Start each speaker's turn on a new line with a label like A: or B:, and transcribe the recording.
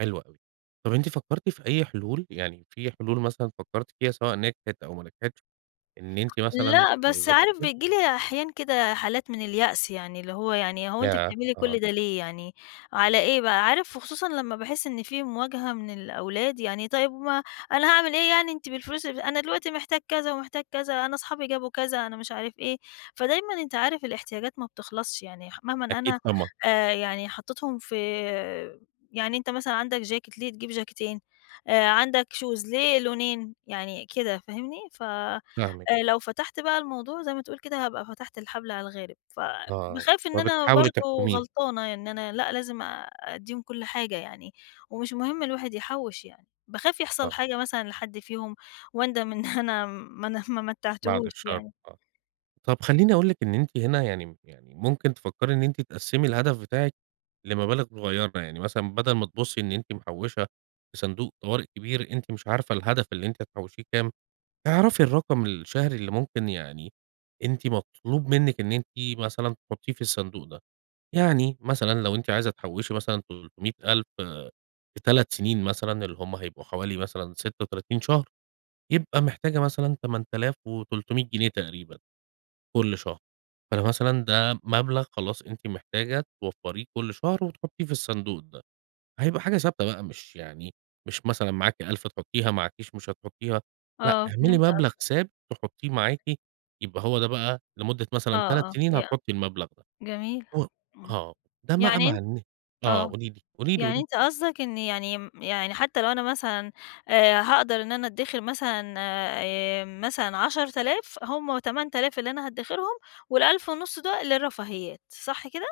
A: حلو اوي، طب أنتِ فكرتِ في أي حلول؟ يعني في حلول مثلًا فكرتِ فيها، سواء نجحت أو ما نجحتش، إن أنتِ مثلًا.
B: لأ، بس عارف،
A: [unintelligible]
B: بييجي لي أحيانًا كده حالات من اليأس يعني اللي هو يعني هو أنتِ
A: ياه!
B: بتعملي
A: آه.
B: كل ده ليه يعني، على إيه بقى، عارف وخصوصًا لمَّا باحس إن في مواجهة من الأولاد، يعني طيِّب ما أنا هاعمل إيه يعني أنتِ بالفلوس أنا دلوقتي محتاج كذا ومحتاج كذا، أنا أصحابي جابوا كذا، أنا مش عارف إيه، فدايمًا أنت عارف الاحتياجات ما بتخلصش، يعني مهما
A: أكيد،
B: أنا
A: طبعًا.
B: آآ، يعني حطيتهم في يعني أنت مثلًا عندك چاكيت، ليه تجيب جاكيتين، آآ عندك شوز، ليه لونين يعني كده فاهمني؟ ف
A: فاهمِك.
B: لو فتحت بقى الموضوع زي ما تقول كده، هابقى فتحت الحبل على الغارب، ف
A: آه،
B: باخاف إن أنا
A: فبتحاولي
B: برضه
A: تحكُميه.
B: غلطانة، إن أنا لأ، لازم آآ، اديهم كل حاجة يعني ومش مهم الواحد يحوِّش، يعني باخاف يحصل
A: آه.
B: حاجة مثلًا لحد فيهم، واندم إن أنا ما ن ما
A: بعد
B: متّعتهوش
A: الشر،
B: يعني.
A: آه، طب خلّيني أقول لِك إن أنتِ هنا يعني يعني ممكن تفكَّري إن أنتِ تقسِّمي الهدف بتاعِك لمبالغ صغيّرة، يعني مثلًا بدل ما تبصّي إن أنتِ محوِّشة في صندوق طوارئ كبير، أنتِ مش عارفة الهدف اللي أنتِ هتحوشيه كام، اعرفي الرقم الشهري اللي ممكن يعني، أنتِ مطلوب منِّك إن أنتِ مثلًا تحطيه في الصندوق ده، يعني مثلًا لو أنتِ عايزة تحوشي مثلًا 300000 في 3 سنين مثلًا، اللي هم هيبقوا حوالي مثلًا 36 شهر، يبقى محتاجة مثلًا 8300 جنيه تقريبًا، كل شهر، فده مثلًا ده مبلغ خلاص أنتِ محتاجة توفريه كل شهر وتحطيه في الصندوق ده، هيبقى حاجة ثابتة بقى، مش يعني مش مثلًا معاكِ 1000 تحطيها، معاكيش مش هتحطيها، لأ،
B: آه،
A: اعملي
B: فهمت قصدك.
A: مبلغ ثابت تحطيه معاكِ يبقى هو ده بقى لمدة
B: آه،
A: مثلًا 3
B: آه
A: سنين
B: ي
A: هتحطي المبلغ ده،
B: جميل،
A: [unintelligible]
B: امم،
A: آه ده بقى
B: يعني
A: مع
B: أنت
A: إن آه،
B: آه
A: قولي لي، قولي لي، قولي
B: يعني
A: لي.
B: أنت قصدك إني يعني يعني حتى لو أنا مثلًا آآ، هاقدر إن أنا اتدخر مثلًا آآ، مثلًا 10000 هم 8000 اللي أنا هاتدخرهم، وال1500 دول للرفاهيات، صح كده؟